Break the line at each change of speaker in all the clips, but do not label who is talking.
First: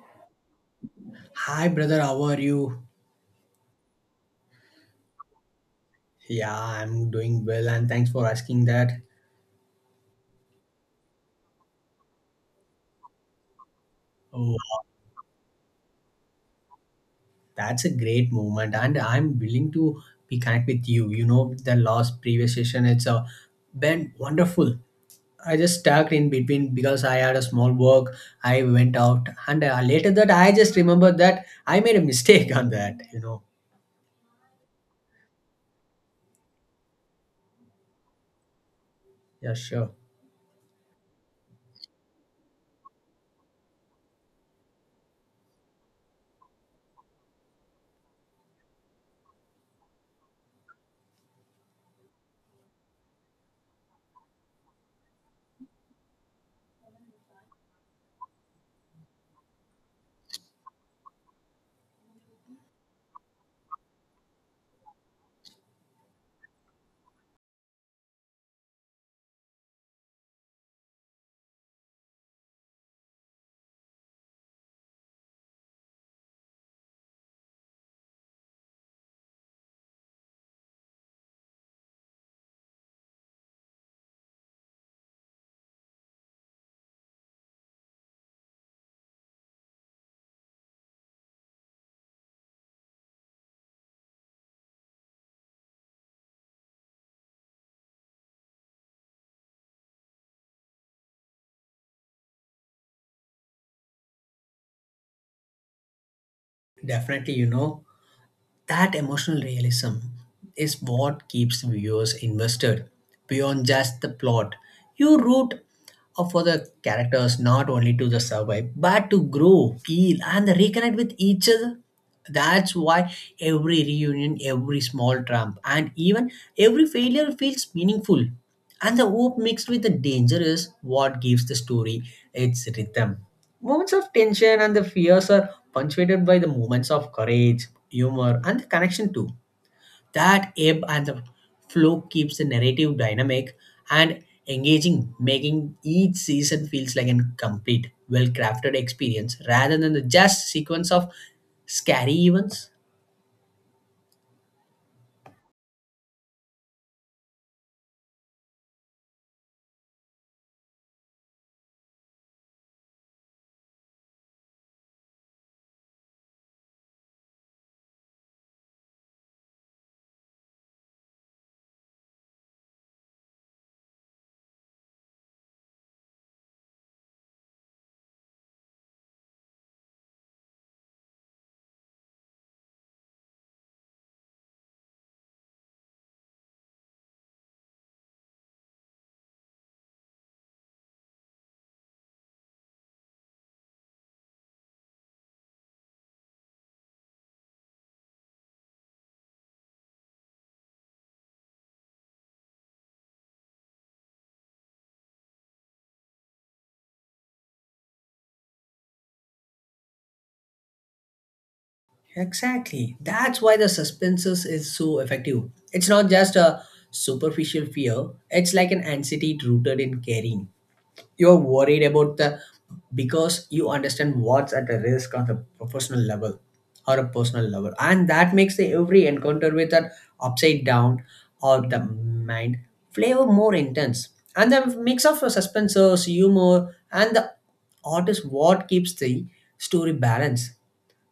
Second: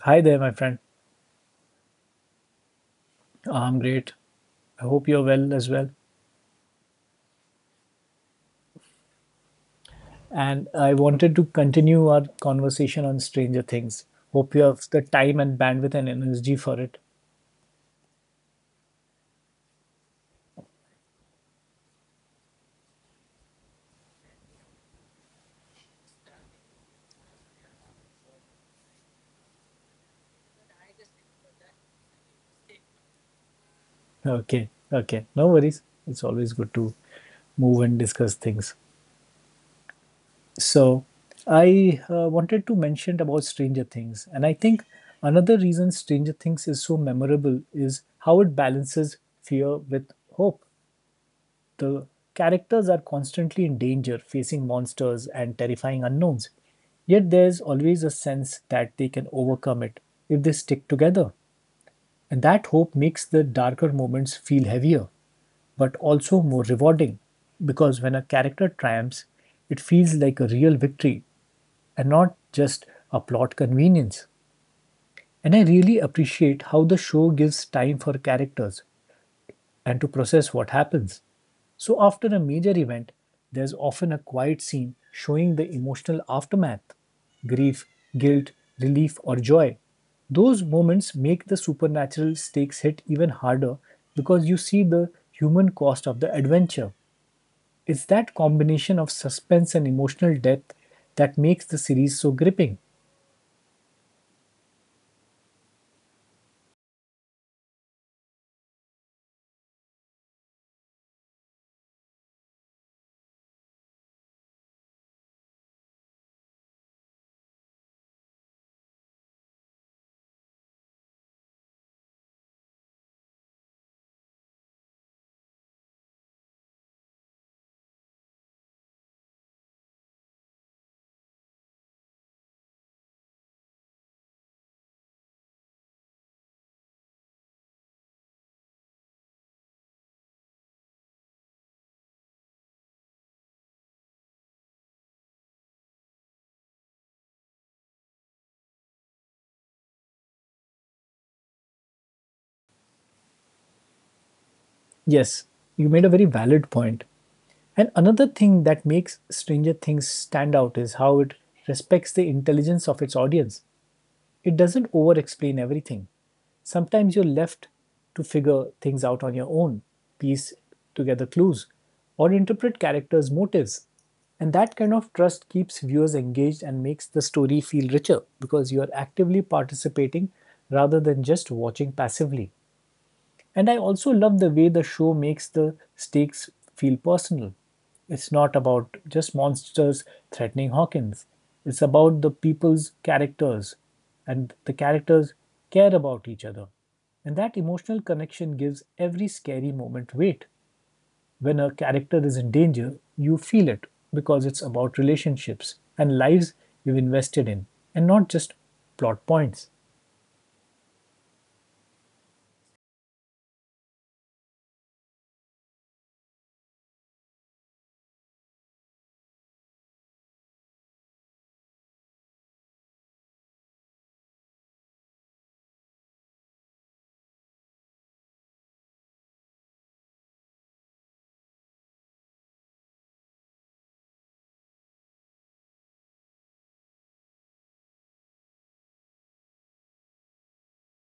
Hi there, my friend.
Hi, brother. How are you?
I'm great. I hope you're well as well.
Yeah, I'm doing well, and thanks for asking that.
And I wanted to continue our conversation on Stranger Things.
Oh,
Hope you have the time and bandwidth and energy for it.
that's a great moment, and I'm willing to be connect with you. You know, the last previous session, it's a been wonderful. I just stuck in between because I had a small work. I went out, and later that I just remembered that I made a mistake on that. You know,
Okay, okay. No worries. It's always good to move and discuss things.
yeah, sure,
So, I wanted to mention about Stranger Things. And I think another reason Stranger Things is so memorable is how it balances fear with hope. The characters are constantly in danger, facing monsters and terrifying unknowns. Yet there's always a sense that they can overcome it if they stick together. And that hope makes the darker moments feel heavier, but also more rewarding. Because when a character triumphs, it feels like a real victory and not just a plot convenience. And I really appreciate how the show gives time for characters and to process what happens. So, after a major event, there's often a quiet scene showing the emotional aftermath grief, guilt, relief, or joy. Those moments make the supernatural stakes hit even harder because you see the human cost of the adventure. It's that combination of suspense and emotional depth that makes the series so gripping.
definitely. You know. That emotional realism is what keeps viewers invested beyond just the plot. You root for the characters not only to the survive but to grow, feel, and reconnect with each other. That's why every reunion, every small trump, and even every failure feels meaningful. And the hope mixed with the danger is what gives the story its rhythm. Moments of tension and the fears are punctuated by the moments of courage, humor, and the connection too. That ebb and the flow keeps the narrative dynamic and engaging, making each season feels like a complete, well-crafted experience rather than the just sequence of scary events.
Yes, you made a very valid point. And another thing that makes Stranger Things stand out is how it respects the intelligence of its audience. It doesn't over explain everything. Sometimes you're left to figure things out on your own, piece together clues, or interpret characters' motives. And that kind of trust keeps viewers engaged and makes the story feel richer because you are actively participating rather than just watching passively. And I also love the way the show makes the stakes feel personal. It's not about just monsters threatening Hawkins, it's about the people's characters, and the characters care about each other. And that emotional connection gives every scary moment weight. When a character is in danger, you feel it because it's about relationships and lives you've invested in, and not just plot points.
Exactly. That's why the suspenses is so effective. It's not just a superficial fear, it's like an anxiety rooted in caring. You're worried about the because you understand what's at a risk on the professional level or a personal level. And that makes the every encounter with an upside down or the mind flavor more intense. And the mix of suspenses, humor, and the art is what keeps the story balanced.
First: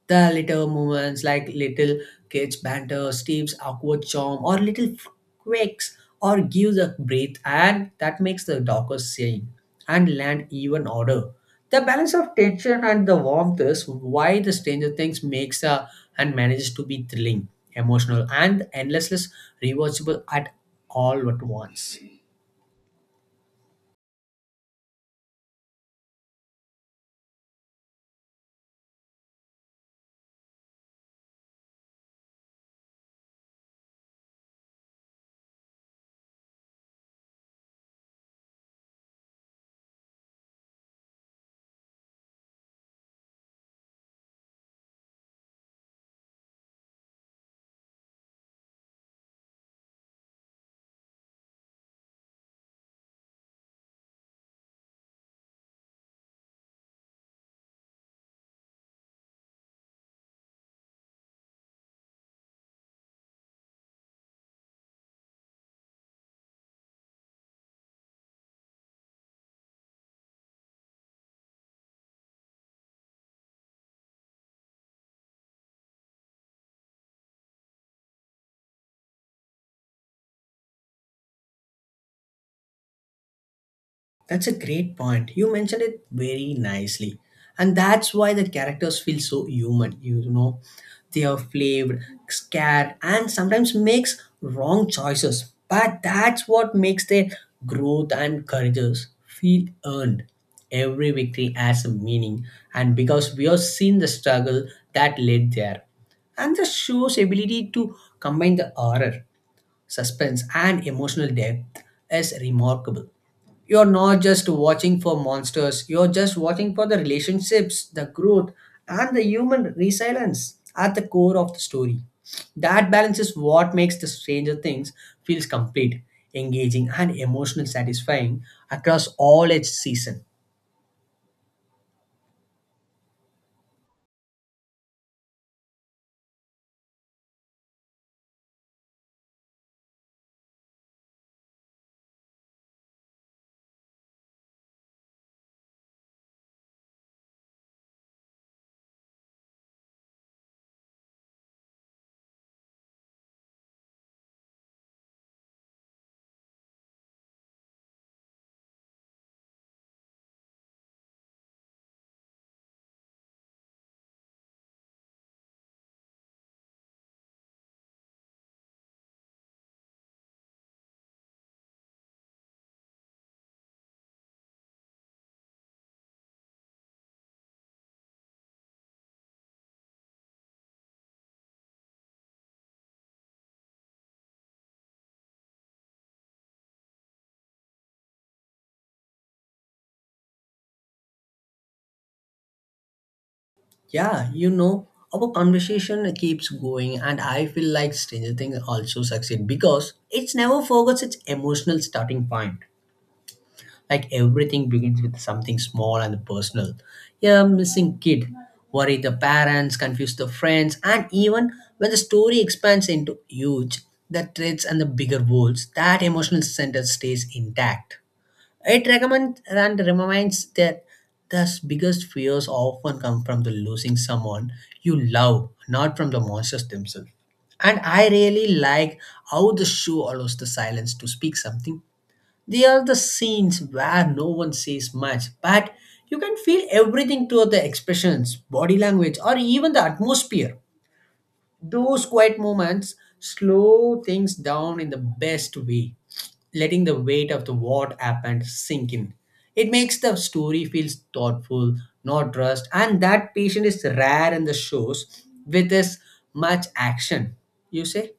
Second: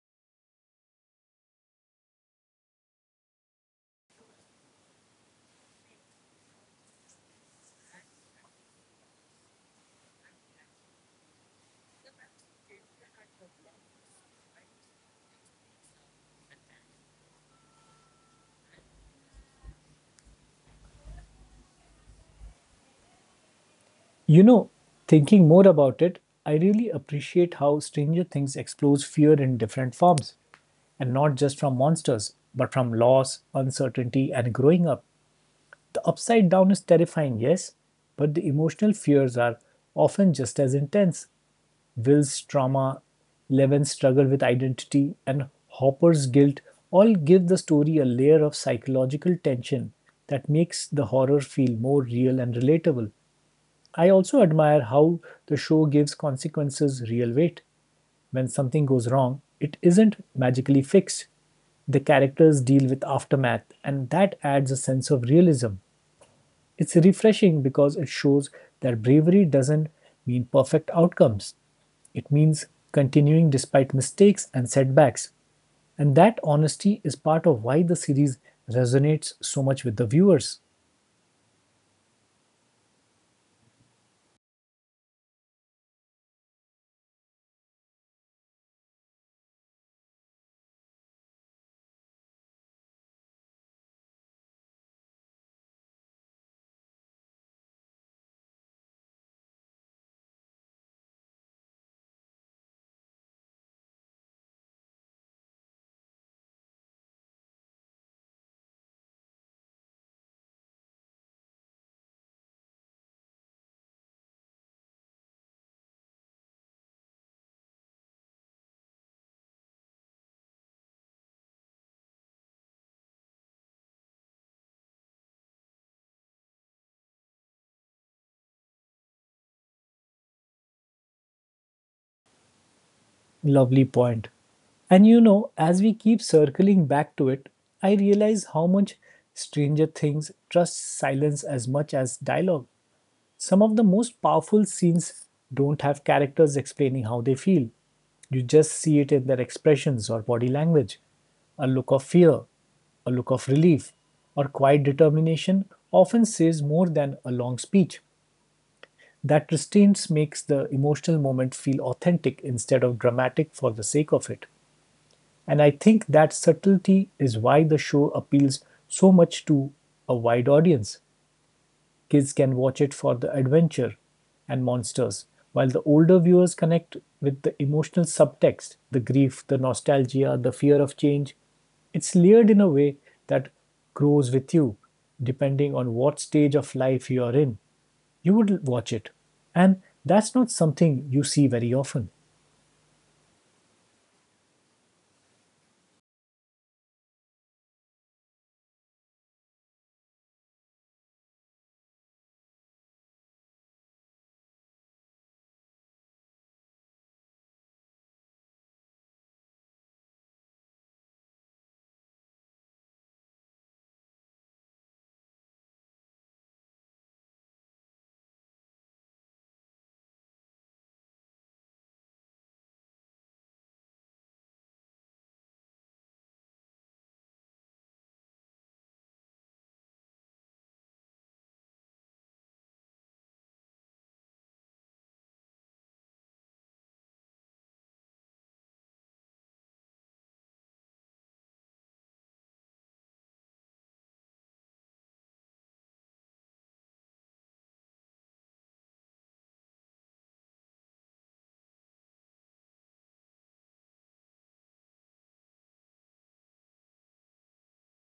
The little moments like little kids banter, Steve's awkward charm, or little quakes, or gives a breath, and that makes the darker scene and land even odder. The balance of tension and the warmth is why the Stranger Things makes a, and manages to be thrilling, emotional, and endlessly rewatchable at all at once.
You know, thinking more about it, I really appreciate how Stranger Things explores fear in different forms, and not just from monsters, but from loss, uncertainty, and growing up. The upside down is terrifying, yes, but the emotional fears are often just as intense. Will's trauma, Eleven's struggle with identity, and Hopper's guilt all give the story a layer of psychological tension that makes the horror feel more real and relatable. I also admire how the show gives consequences real weight. When something goes wrong, it isn't magically fixed. The characters deal with aftermath, and that adds a sense of realism. It's refreshing because it shows that bravery doesn't mean perfect outcomes, it means continuing despite mistakes and setbacks. And that honesty is part of why the series resonates so much with the viewers.
That's a great point. You mentioned it very nicely. And that's why the characters feel so human, you know. They are flaved, scared, and sometimes makes wrong choices. But that's what makes their growth and courages feel earned. Every victory has a meaning, and because we have seen the struggle that led there. And the show's ability to combine the horror, suspense, and emotional depth is remarkable. You're not just watching for monsters, you're just watching for the relationships, the growth, and the human resilience at the core of the story. That balance is what makes the Stranger Things feels complete, engaging, and emotionally satisfying across all its season.
Lovely point. And you know, as we keep circling back to it, I realize how much Stranger Things trusts silence as much as dialogue. Some of the most powerful scenes don't have characters explaining how they feel. You just see it in their expressions or body language a look of fear, a look of relief, or quiet determination often says more than a long speech. That restraint makes the emotional moment feel authentic instead of dramatic for the sake of it. And I think that subtlety is why the show appeals so much to a wide audience. Kids can watch it for the adventure and monsters, while the older viewers connect with the emotional subtext, the grief, the nostalgia, the fear of change. It's layered in a way that grows with you, depending on what stage of life you are in. You would watch it. And that's not something you see very often.
Yeah, you know, our conversation keeps going and I feel like Stranger Things also succeed because it never forgets its emotional starting point. Like everything begins with something small and personal. A missing kid, worry the parents, confuse the friends, and even when the story expands into huge, the threads and the bigger worlds, that emotional center stays intact. It recommends and reminds that the biggest fears often come from the losing someone you love, not from the monsters themselves. And I really like how the show allows the silence to speak something. They are the scenes where no one says much, but you can feel everything through the expressions, body language, or even the atmosphere. Those quiet moments slow things down in the best way, letting the weight of the what happened sink in. It makes the story feels thoughtful, not rushed, and that patient is rare in the shows with as much action. You say?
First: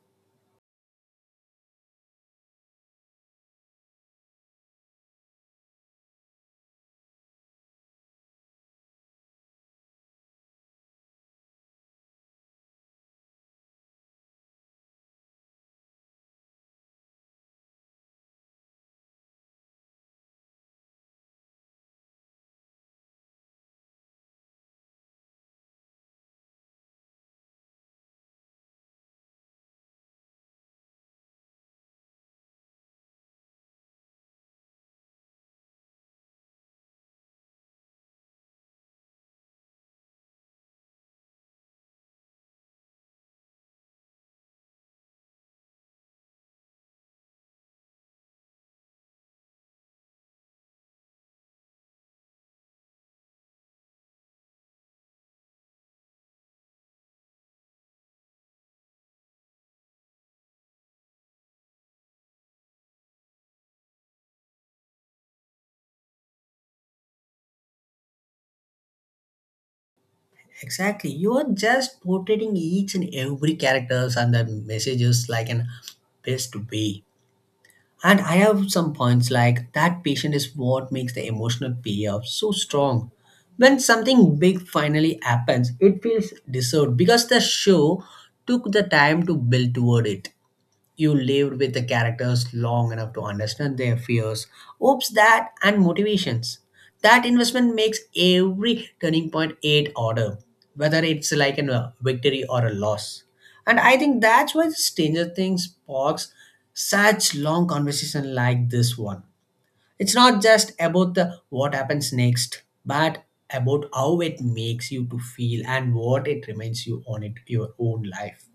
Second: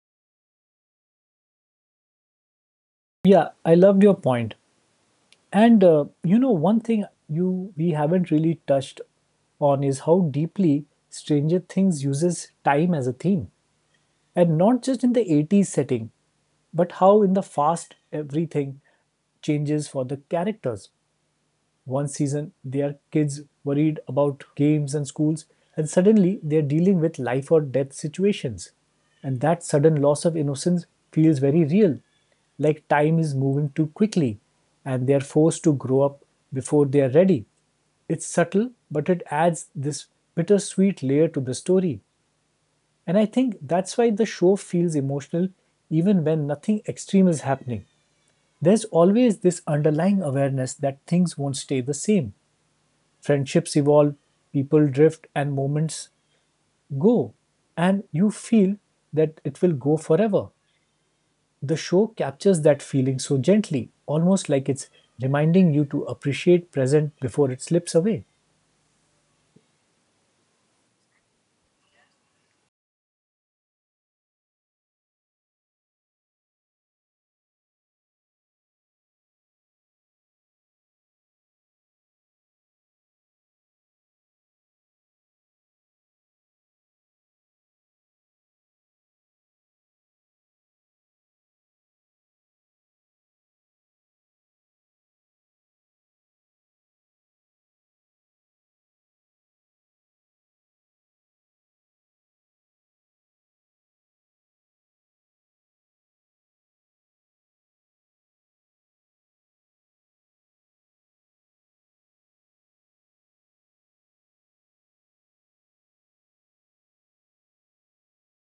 Yeah, I loved your point. And you know, one thing you we haven't really touched on is how deeply Stranger Things uses time as a theme, and not just in the 80s setting, but how in the fast everything changes for the characters one season their kids worried about games and schools and suddenly they're dealing with life or death situations and that sudden loss of innocence feels very real, like time is moving too quickly and they're forced to grow up before they're ready. It's subtle but it adds this bittersweet layer to the story, and I think that's why the show feels emotional even when nothing extreme is happening. There's always this underlying awareness that things won't stay the same. Friendships evolve, people drift, and moments go. And you feel that it will go forever. The show captures that feeling so gently, almost like it's reminding you to appreciate present before it slips away.
Exactly. You are just portraying each and every characters and the messages like an best way. And I have some points like that patient is what makes the emotional payoff so strong. When something big finally happens, it feels deserved because the show took the time to build toward it. You lived with the characters long enough to understand their fears, hopes that and motivations. That investment makes every turning point eight order, whether it's like a victory or a loss. And I think that's why Stranger Things sparks such long conversation like this one. It's not just about the what happens next, but about how it makes you to feel and what it reminds you on it your own life.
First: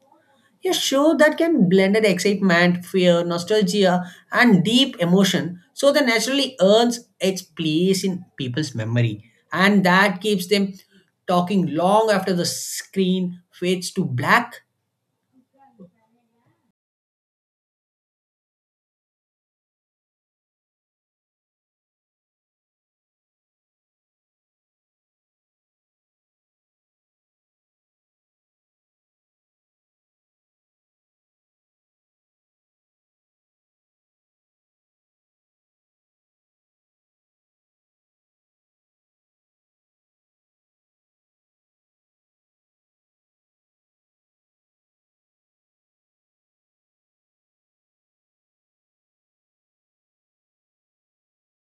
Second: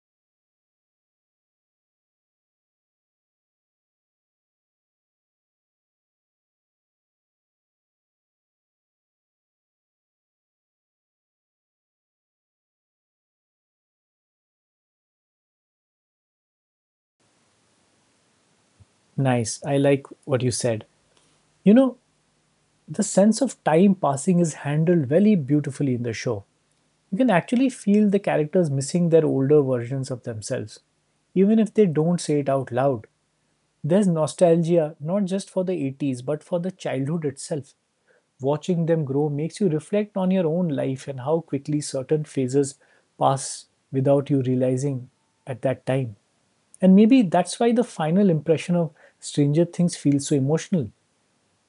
A show that can blend in excitement, fear, nostalgia, and deep emotion, so that naturally earns its place in people's memory. And that keeps them talking long after the screen fades to black.
Nice. I like what you said. You know, the sense of time passing is handled very beautifully in the show. You can actually feel the characters missing their older versions of themselves, even if they don't say it out loud. There's nostalgia, not just for the 80s, but for the childhood itself. Watching them grow makes you reflect on your own life and how quickly certain phases pass without you realizing at that time. And maybe that's why the final impression of Stranger Things feels so emotional.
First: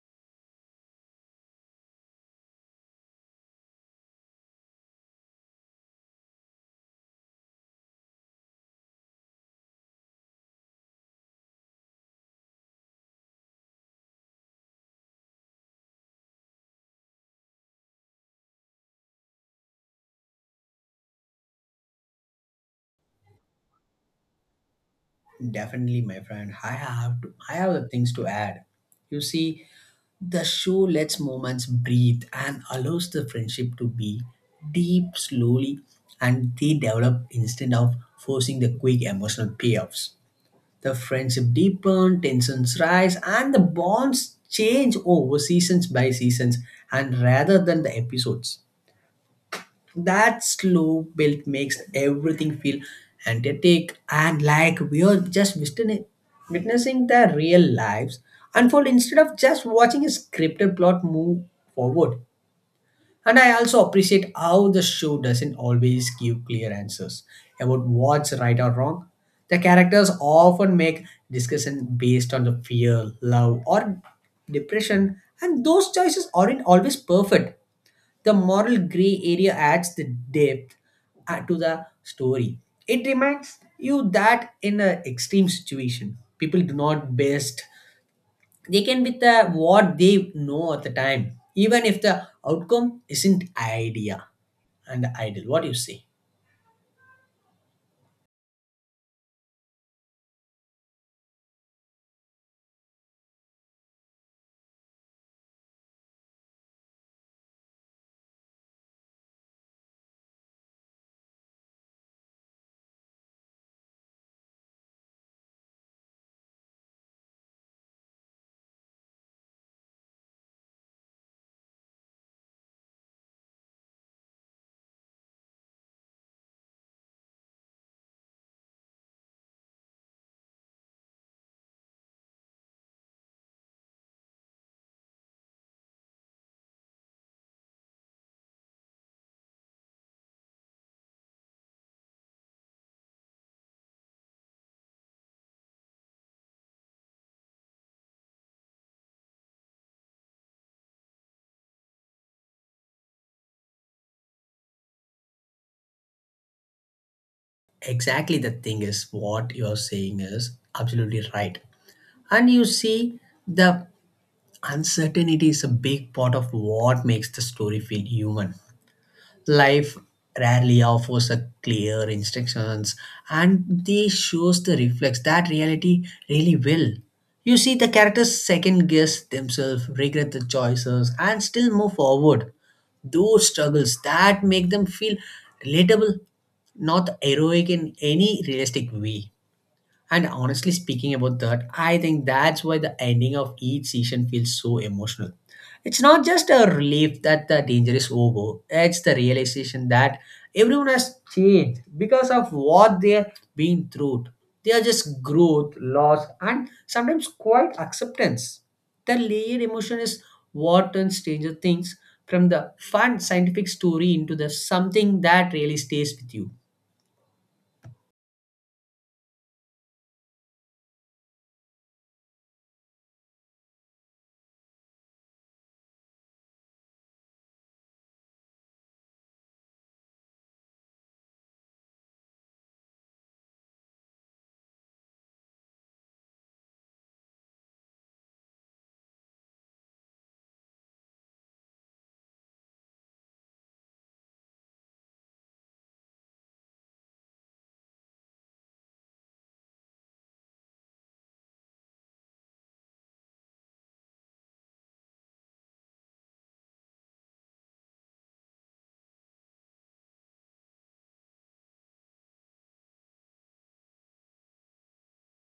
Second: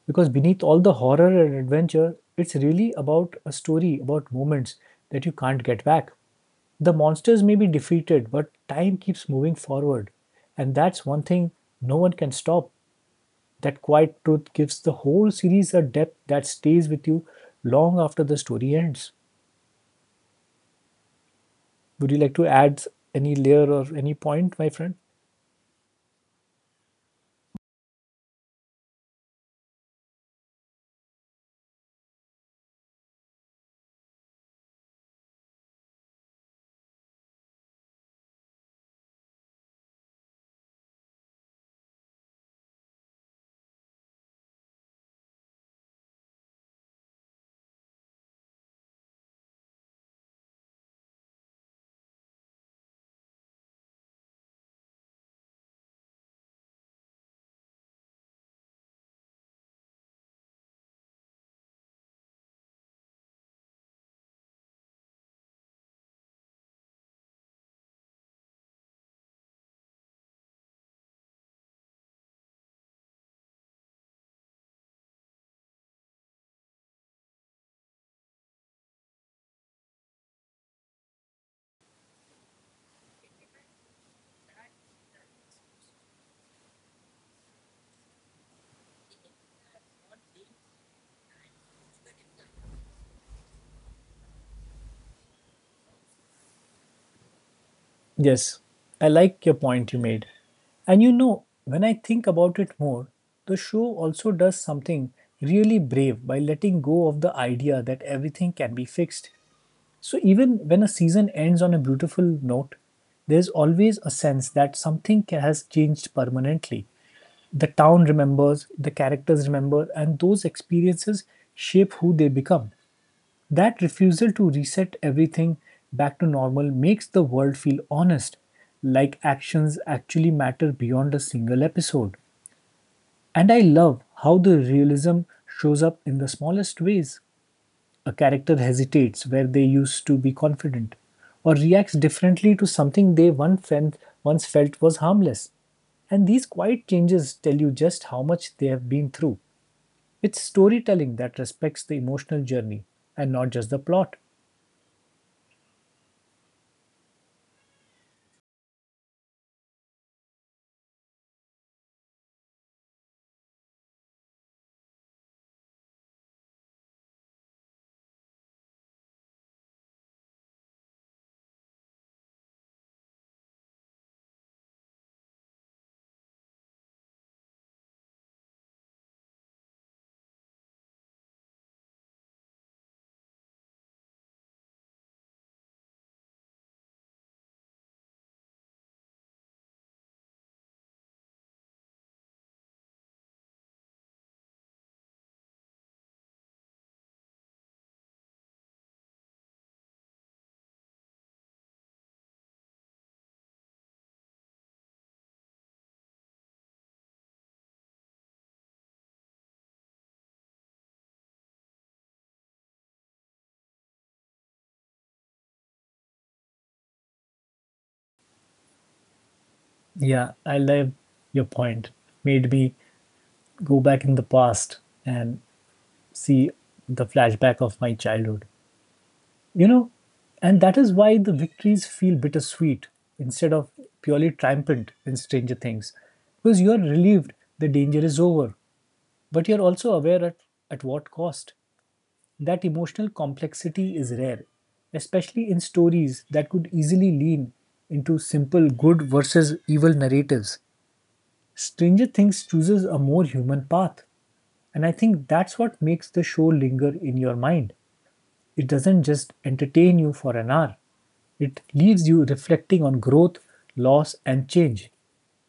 Because beneath all the horror and adventure, it's really about a story about moments that you can't get back. The monsters may be defeated, but time keeps moving forward. And that's one thing no one can stop. That quiet truth gives the whole series a depth that stays with you long after the story ends. Would you like to add any layer or any point, my friend?
Definitely, my friend. I have things to add. You see, the show lets moments breathe and allows the friendship to be deep slowly and they develop instead of forcing the quick emotional payoffs. The friendship deepen, tensions rise, and the bonds change over seasons by seasons and rather than the episodes. That slow build makes everything feel energetic and like we are just witnessing their real lives unfold instead of just watching a scripted plot move forward. And I also appreciate how the show doesn't always give clear answers about what's right or wrong. The characters often make discussion based on the fear, love, or depression, and those choices aren't always perfect. The moral gray area adds the depth to the story. It reminds you that in an extreme situation, people do not best they can with the what they know at the time, even if the outcome isn't idea and ideal. What do you say?
Yes, I like your point you made. And you know, when I think about it more, the show also does something really brave by letting go of the idea that everything can be fixed. So even when a season ends on a beautiful note, there's always a sense that has changed permanently. The town remembers, the characters remember, and those experiences shape who they become. That refusal to reset everything back to normal makes the world feel honest, like actions actually matter beyond a single episode. And I love how the realism shows up in the smallest ways. A character hesitates where they used to be confident, or reacts differently to something once felt was harmless. And these quiet changes tell you just how much they have been through. It's storytelling that respects the emotional journey and not just the plot.
Exactly, the thing is what you're saying is absolutely right. And you see, the uncertainty is a big part of what makes the story feel human. Life rarely offers a clear instructions and this shows the reflex that reality really will. You see the characters second guess themselves, regret the choices and still move forward. Those struggles that make them feel relatable, not heroic in any realistic way. And honestly speaking about that, I think that's why the ending of each season feels so emotional. It's not just a relief that the danger is over, it's the realization that everyone has changed because of what they've been through. They are just growth, loss, and sometimes quite acceptance. The layered emotion is what turns Stranger Things from the fun scientific story into the something that really stays with you.
Yeah, I love your point. Made me go back in the past and see the flashback of my childhood. You know, and that is why the victories feel bittersweet instead of purely triumphant in Stranger Things. Because you are relieved the danger is over, but you're also aware at what cost. That emotional complexity is rare, especially in stories that could easily lean into simple good versus evil narratives. Stranger Things chooses a more human path. And I think that's what makes the show linger in your mind. It doesn't just entertain you for an hour, it leaves you reflecting on growth, loss, and change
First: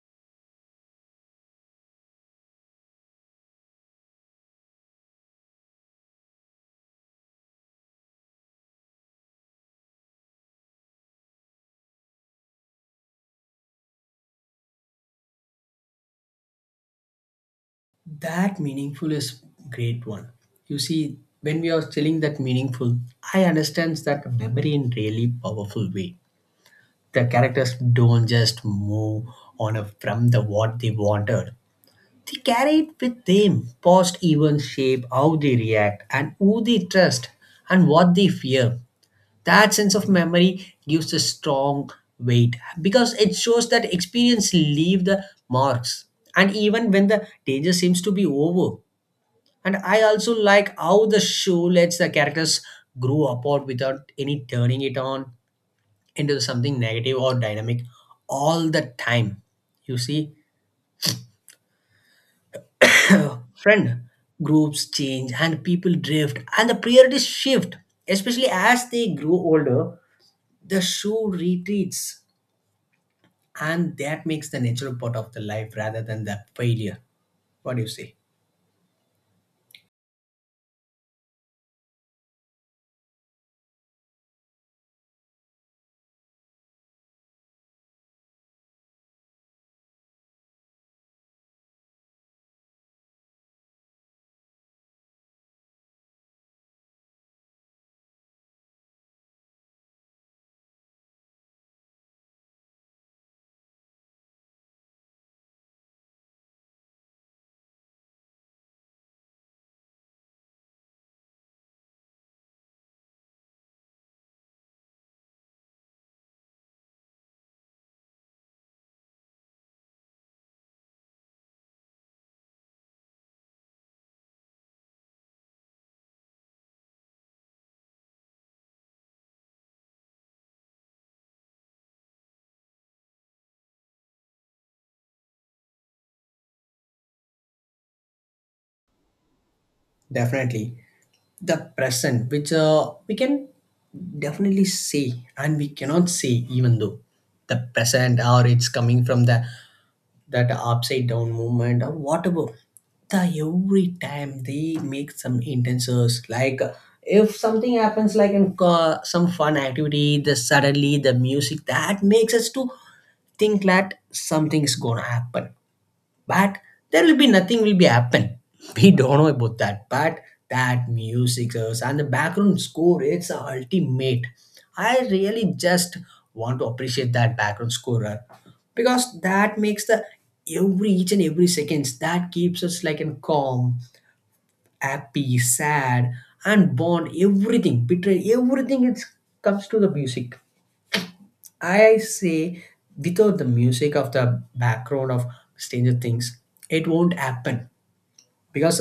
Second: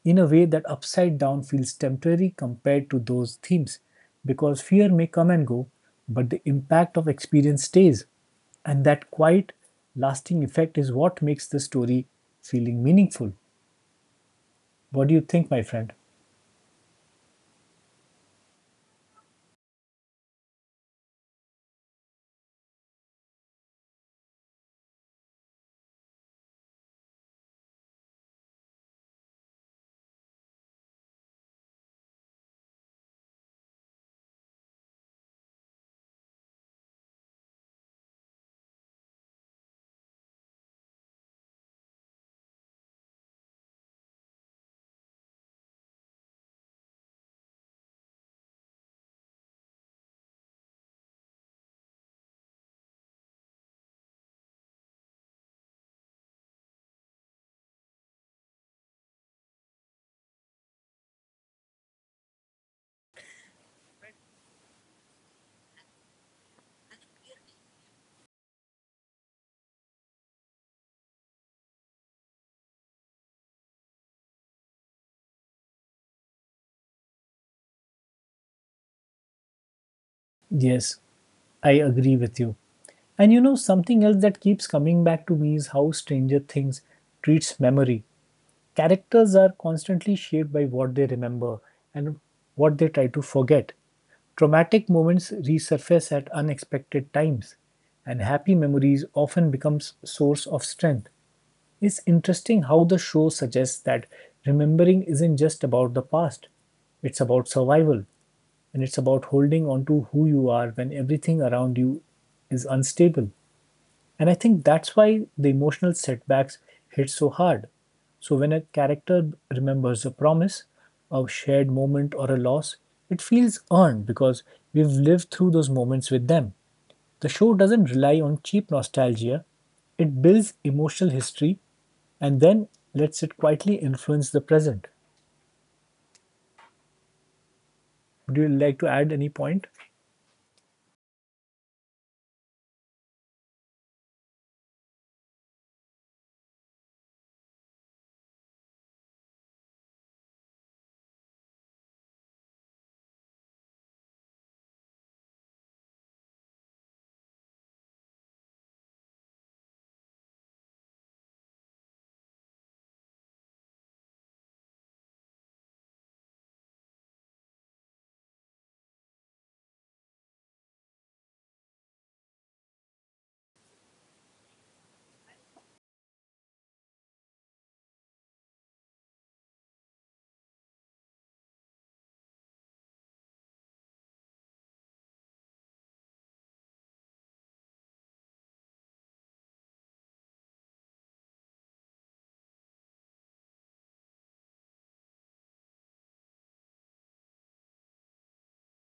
in a way that Upside Down feels temporary compared to those themes because fear may come and go, but the impact of experience stays. And that quiet, lasting effect is what makes the story feeling meaningful. What do you think, my friend?
That meaningful is great one. You see, when we are telling that meaningful, I understand that memory in really powerful way. The characters don't just move on a, from the what they wanted. They carry it with them. Past events shape how they react and who they trust and what they fear. That sense of memory gives a strong weight because it shows that experience leave the marks. And even when the danger seems to be over, and I also like how the show lets the characters grow apart without any turning it on into something negative or dynamic all the time. You see, friend groups change and people drift and the priorities shift, especially as they grow older. The show retreats, and that makes the natural part of the life rather than the failure. What do you say?
Yes, I agree with you. And you know, something else that keeps coming back to me is how Stranger Things treats memory. Characters are constantly shaped by what they remember and what they try to forget. Traumatic moments resurface at unexpected times, and happy memories often become source of strength. It's interesting how the show suggests that remembering isn't just about the past, it's about survival, and it's about holding on to who you are when everything around you is unstable. And I think that's why the emotional setbacks hit so hard. So, when a character remembers a promise, a shared moment, or a loss, it feels earned because we've lived through those moments with them. The show doesn't rely on cheap nostalgia, it builds emotional history and then lets it quietly influence the present. Would you like to add any point?
Definitely, the present, which we can definitely say and we cannot say, even though the present or it's coming from the that upside down movement or whatever, the every time they make some intentions like if something happens like in some fun activity, the suddenly the music that makes us to think that something's gonna happen, but there will be nothing will be happen we don't know about that. But that and the background score, it's ultimate. I really just want to appreciate that background score, because that makes the every each and every seconds that keeps us like in calm, happy, sad, and bond everything, betray everything, it comes to the music. I say without the music of the background of Stranger Things, it won't happen. Because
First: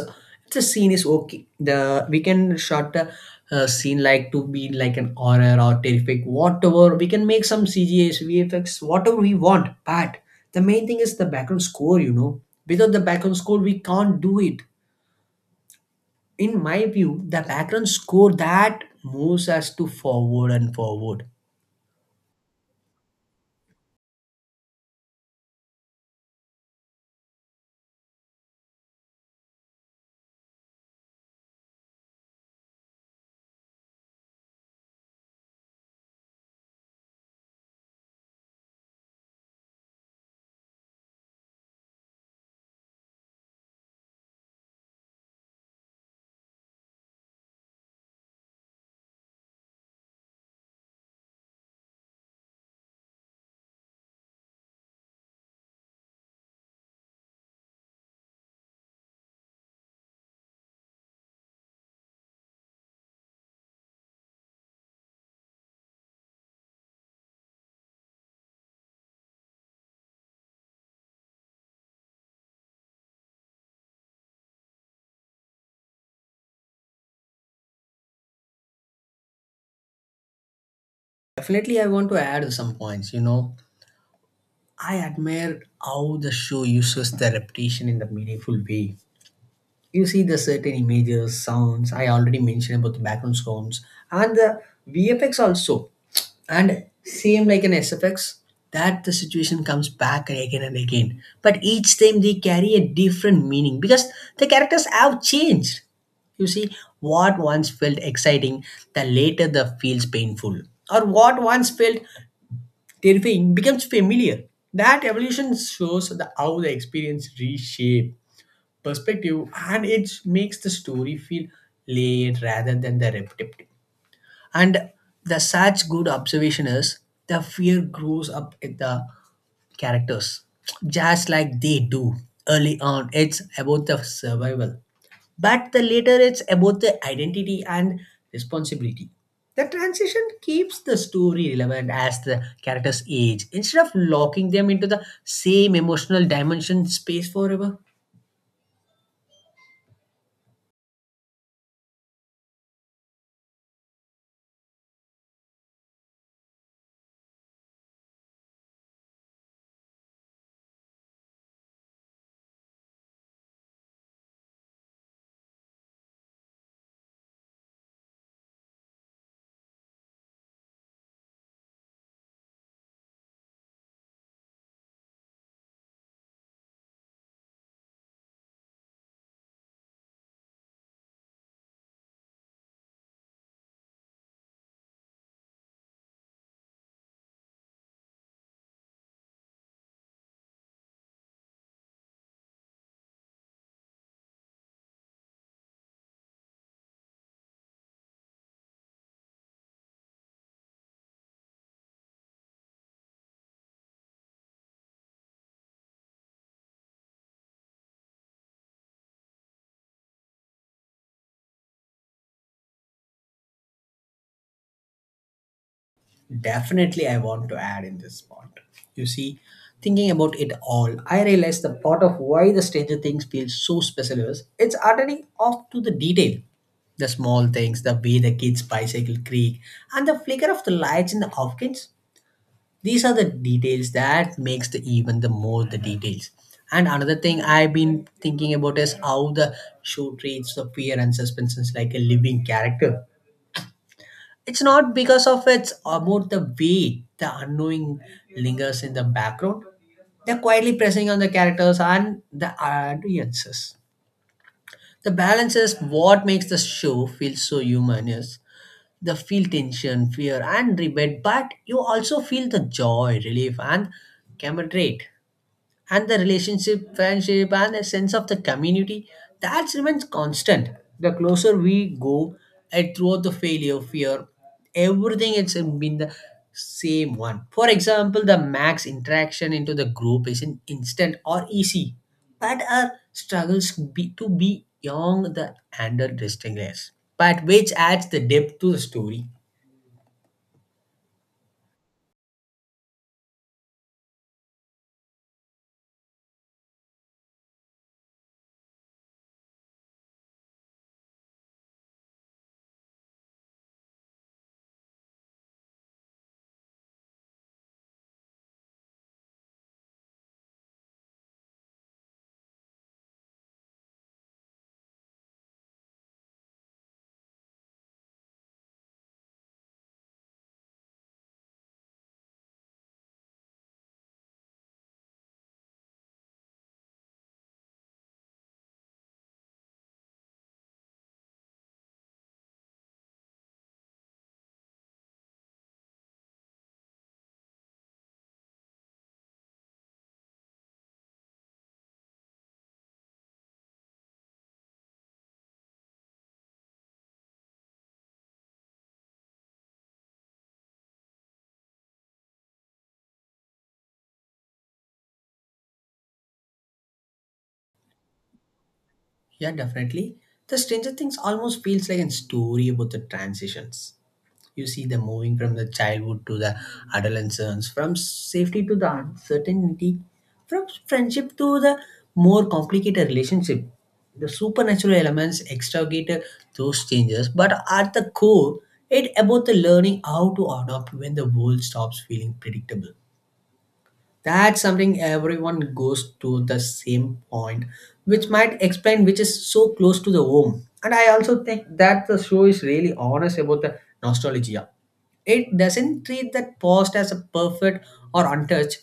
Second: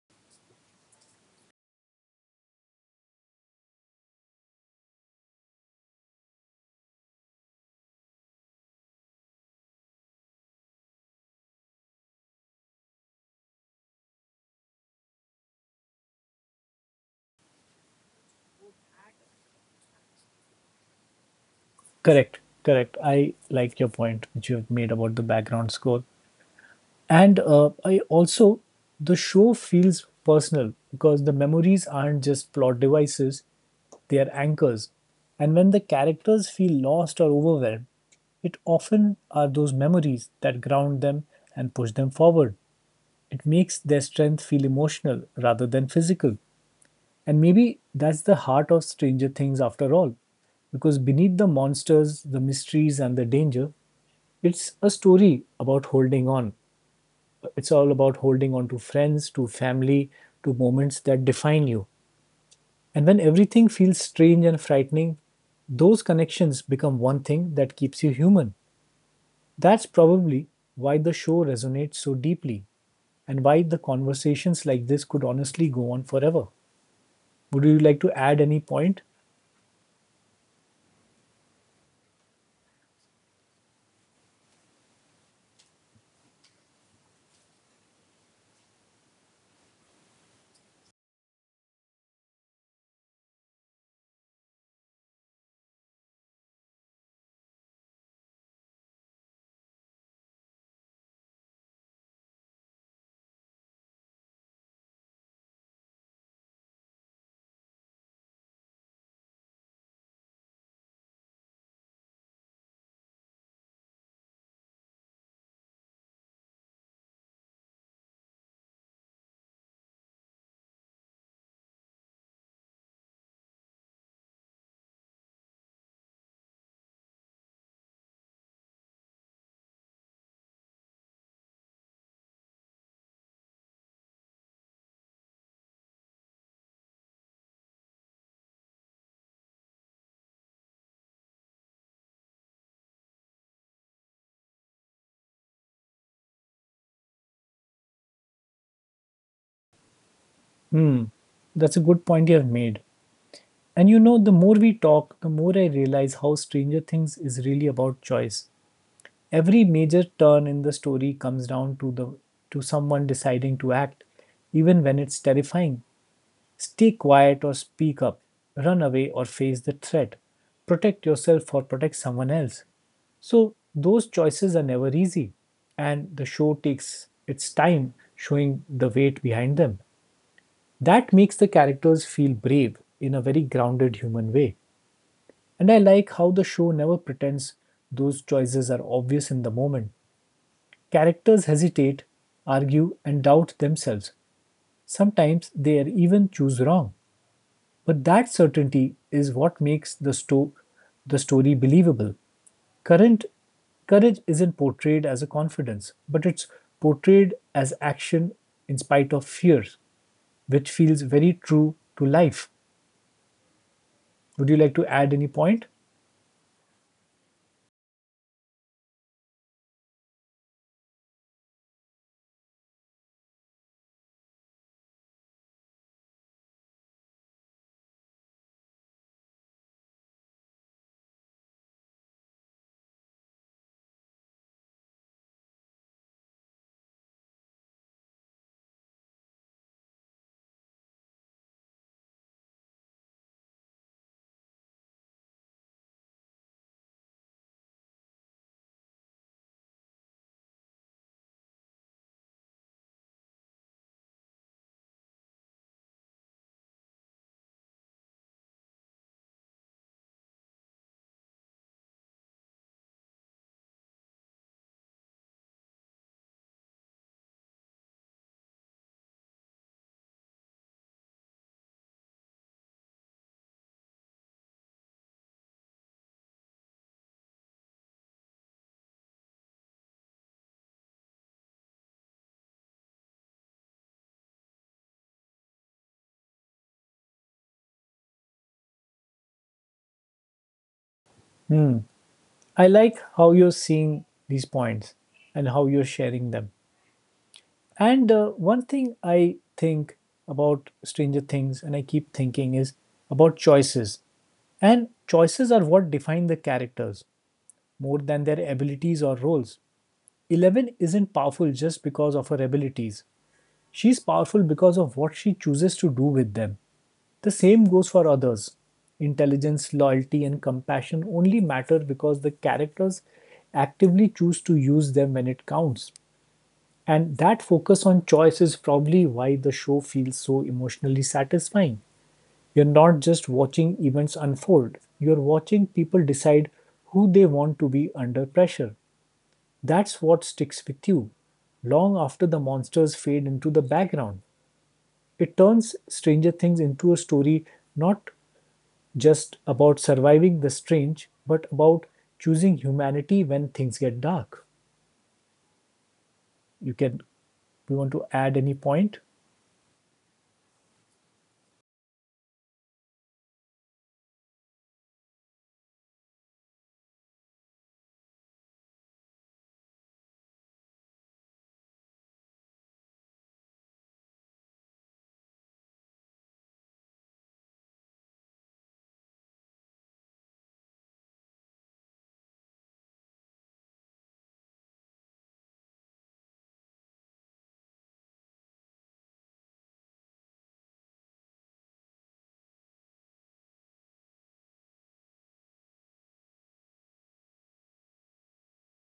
the scene is okay, the we can shot a scene like to be like an horror or terrific whatever, we can make some cgs vfx whatever we want, but the main thing is the background score, you know. Without the background score, we can't do it. In my view, the background score that moves us to forward and forward.
Correct, correct. I like your point which you have made about the background score. And I also, the show feels personal because the memories aren't just plot devices, they are anchors. And when the characters feel lost or overwhelmed, it often are those memories that ground them and push them forward. It makes their strength feel emotional rather than physical. And maybe that's the heart of Stranger Things after all, because beneath the monsters, the mysteries, and the danger, it's a story about holding on. It's all about holding on to friends, to family, to moments that define you. And when everything feels strange and frightening, those connections become one thing that keeps you human. That's probably why the show resonates so deeply and why the conversations like this could honestly go on forever. Would you like to add any point?
Definitely, I want to add some points, you know. I admire how the show uses the repetition in the meaningful way. You see the certain images, sounds. I already mentioned about the background sounds and the VFX also. And same like an SFX, that the situation comes back again and again. But each time they carry a different meaning because the characters have changed. You see, what once felt exciting, the later the feels painful. Or what once felt terrifying becomes familiar. That evolution shows how the experience reshape perspective, and it makes the story feel layered rather than the repetitive. And the such good observation is the fear grows up in the characters, just like they do. Early on it's about the survival, but the later it's about the identity and responsibility. The transition keeps the story relevant as the characters age instead of locking them into the same emotional dimension space forever.
Hmm, that's a good point you have made. And you know, the more we talk, the more I realize how Stranger Things is really about choice. Every major turn in the story comes down to the to someone deciding to act, even when it's terrifying. Stay quiet or speak up, run away or face the threat, protect yourself or protect someone else. So those choices are never easy, and the show takes its time showing the weight behind them. That makes the characters feel brave in a very grounded human way. And I like how the show never pretends those choices are obvious in the moment. Characters hesitate, argue, and doubt themselves. Sometimes they even choose wrong. But that certainty is what makes the story believable. Current Courage isn't portrayed as a confidence, but it's portrayed as action in spite of fear, which feels very true to life. Would you like to add any point?
Definitely, I want to add in this part. You see, thinking about it all, I realized the part of why the Stranger Things feels so special is it's already off to the detail. The small things, the way the kids bicycle creak, and the flicker of the lights in the Hopkins. These are the details that makes the even the more the details. And another thing I've been thinking about is how the show treats the fear and suspense is like a living character. It's not because of its about the way the unknowing lingers in the background. They're quietly pressing on the characters and the audiences. The balance is what makes the show feel so human is the feel tension, fear, and rebate, but you also feel the joy, relief, and camaraderie, and the relationship, friendship, and a sense of the community that remains constant. The closer we go, and throughout the failure, fear, everything it's been the same one. For example, the max interaction into the group is an instant or easy, but our struggles to be young the under distinctness, but which adds the depth to the story.
Hmm. I like how you're seeing these points and how you're sharing them. And one thing I think about Stranger Things and I keep thinking is about choices. And choices are what define the characters more than their abilities or roles. Eleven isn't powerful just because of her abilities. She's powerful because of what she chooses to do with them. The same goes for others. Intelligence, loyalty, and compassion only matter because the characters actively choose to use them when it counts. And that focus on choice is probably why the show feels so emotionally satisfying. You're not just watching events unfold, you're watching people decide who they want to be under pressure. That's what sticks with you long after the monsters fade into the background. It turns Stranger Things into a story not just about surviving the strange, but about choosing humanity when things get dark. You can you want to add any point?
Yeah, definitely. The Stranger Things almost feels like a story about the transitions. You see them moving from the childhood to the adolescence, from safety to the uncertainty, from friendship to the more complicated relationship. The supernatural elements extricate those changes, but at the core, it about the learning how to adapt when the world stops feeling predictable. That's something everyone goes to the same point, which might explain which is so close to the home. And I also think that the show is really honest about the nostalgia. It doesn't treat that past as a perfect or untouched.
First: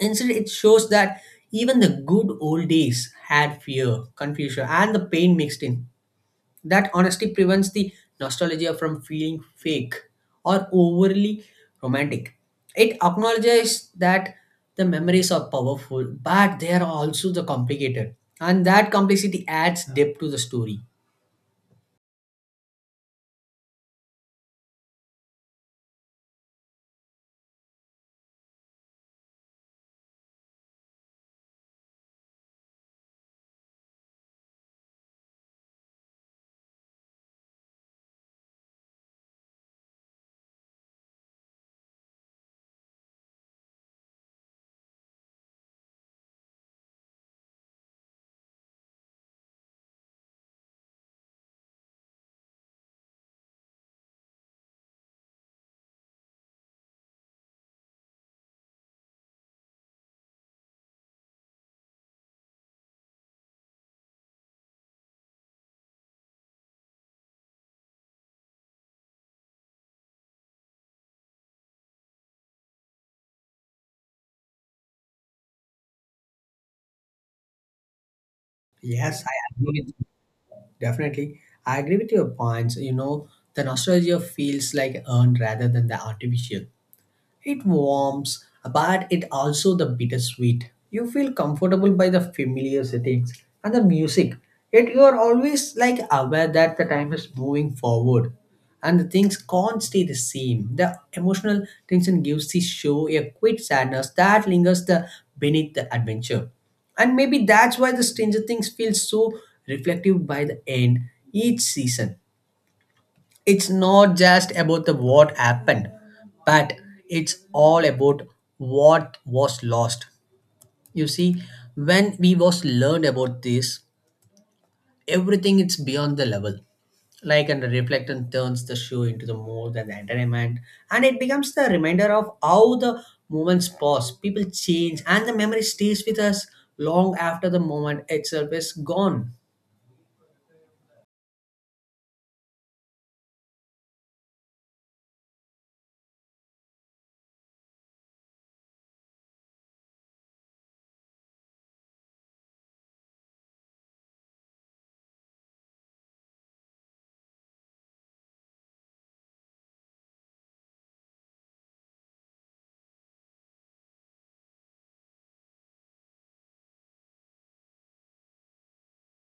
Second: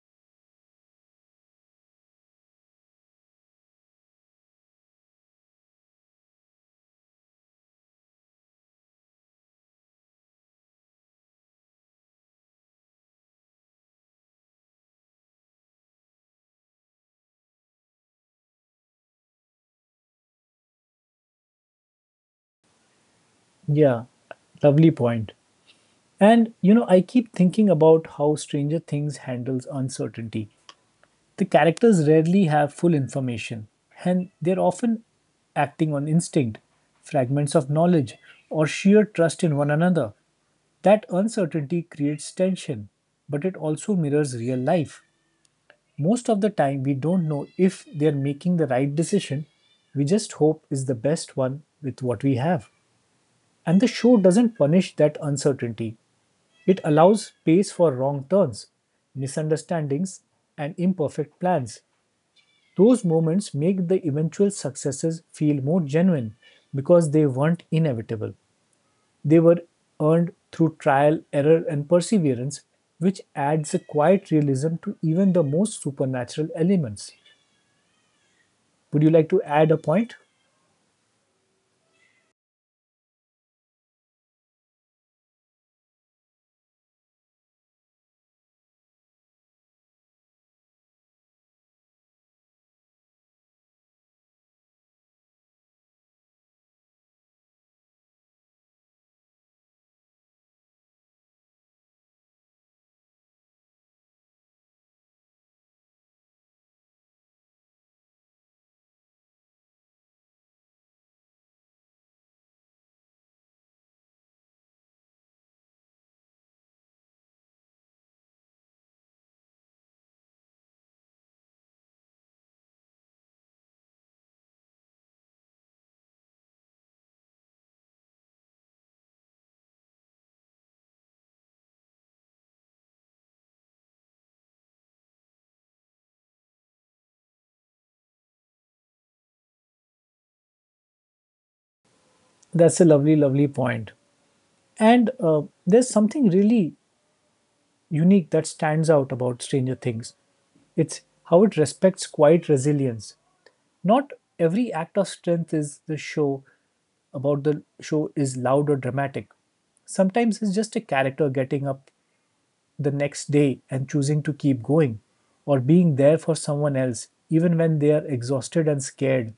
Instead, it shows that even the good old days had fear, confusion, and the pain mixed in. That honesty prevents the nostalgia from feeling fake or overly romantic. It acknowledges that the memories are powerful, but they are also the complicated, and that complexity adds depth to the story.
Yeah, lovely point. And you know, I keep thinking about how Stranger Things handles uncertainty. The characters rarely have full information, and they're often acting on instinct, fragments of knowledge, or sheer trust in one another. That uncertainty creates tension, but it also mirrors real life. Most of the time, we don't know if they're making the right decision. We just hope is the best one with what we have. And the show doesn't punish that uncertainty. It allows space for wrong turns, misunderstandings, and imperfect plans. Those moments make the eventual successes feel more genuine because they weren't inevitable. They were earned through trial, error, and perseverance, which adds a quiet realism to even the most supernatural elements. Would you
Yes,
like
I
to add a
agree with
point?
you. Definitely, I agree with your points. You know, the nostalgia feels like earned rather than the artificial. It warms, but it also the bittersweet. You feel comfortable by the familiar settings and the music, yet you are always like aware that the time is moving forward and the things can't stay the same. The emotional tension gives the show a quick sadness that lingers the beneath the adventure. And maybe that's why the Stranger Things feels so reflective. By the end each season, it's not just about the what happened, but it's all about what was lost. You see, when we was learned about this, everything it's beyond the level. Like, and the reflectant turns the show into the more than the entertainment, and it becomes the reminder of how the moments pass, people change, and the memory stays with us long after the moment itself is gone.
That's a lovely, lovely point. And there's something really unique that stands out about Stranger Things. It's how it respects quiet resilience. Not every act of strength is the show about the show is loud or dramatic. Sometimes it's just a character getting up the next day and choosing to keep going, or being there for someone else even when they are exhausted and scared.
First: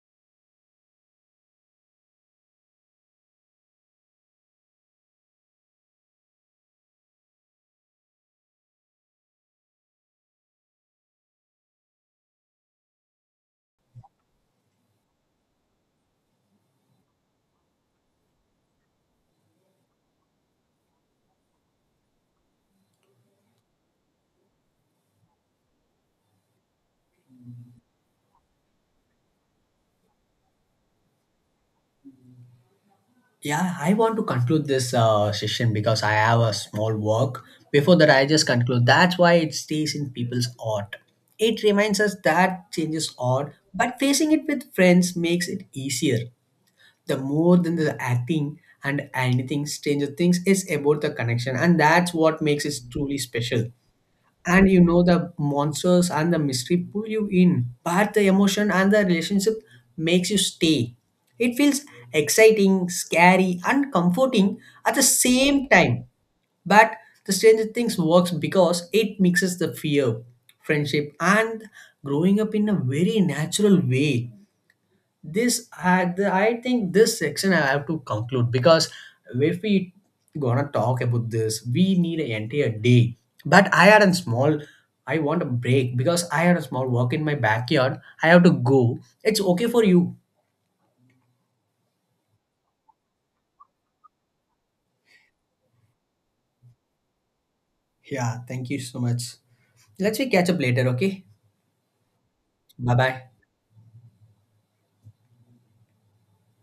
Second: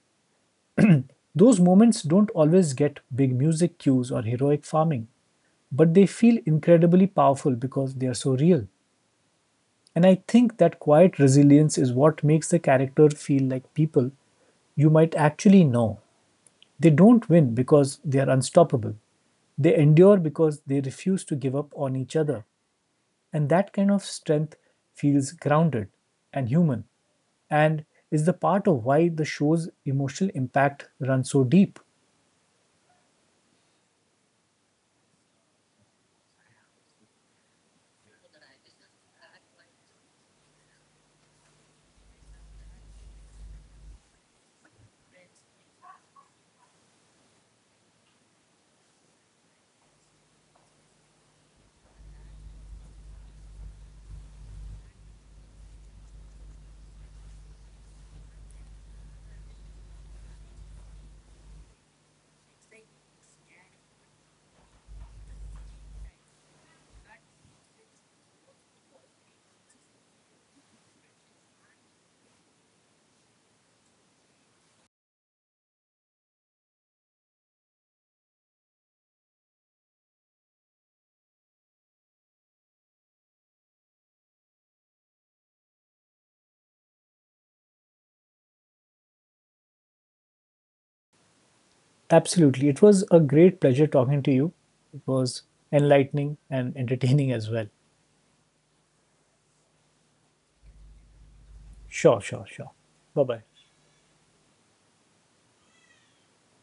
Those moments don't always get big music cues or heroic farming, but they feel incredibly powerful because they are so real. And I think that quiet resilience is what makes the character feel like people you might actually know. They don't win because they are unstoppable. They endure because they refuse to give up on each other. And that kind of strength feels grounded and human and is the part of why the show's emotional impact runs so deep.
Yeah, I want to conclude this session because I have a small work. Before that, I just conclude. That's why it stays in people's art. It reminds us that changes odd, but facing it with friends makes it easier. The more than the acting and anything, Stranger Things is about the connection, and that's what makes it truly special. And you know the monsters and the mystery pull you in, but the emotion and the relationship makes you stay. It feels exciting, scary, and comforting at the same time. But the stranger things works because it mixes the fear, friendship, and growing up in a very natural way. This I think this section I have to conclude because if we gonna talk about this we need an entire day. But I had a small, I want a break because I had a small work in my backyard, I have to go. It's okay for you?
Absolutely. It was a great pleasure talking to you. It was enlightening and entertaining as well.
Yeah, thank you so much. Let's we catch up later, okay?
Sure, sure, sure.
Bye bye.
Bye bye.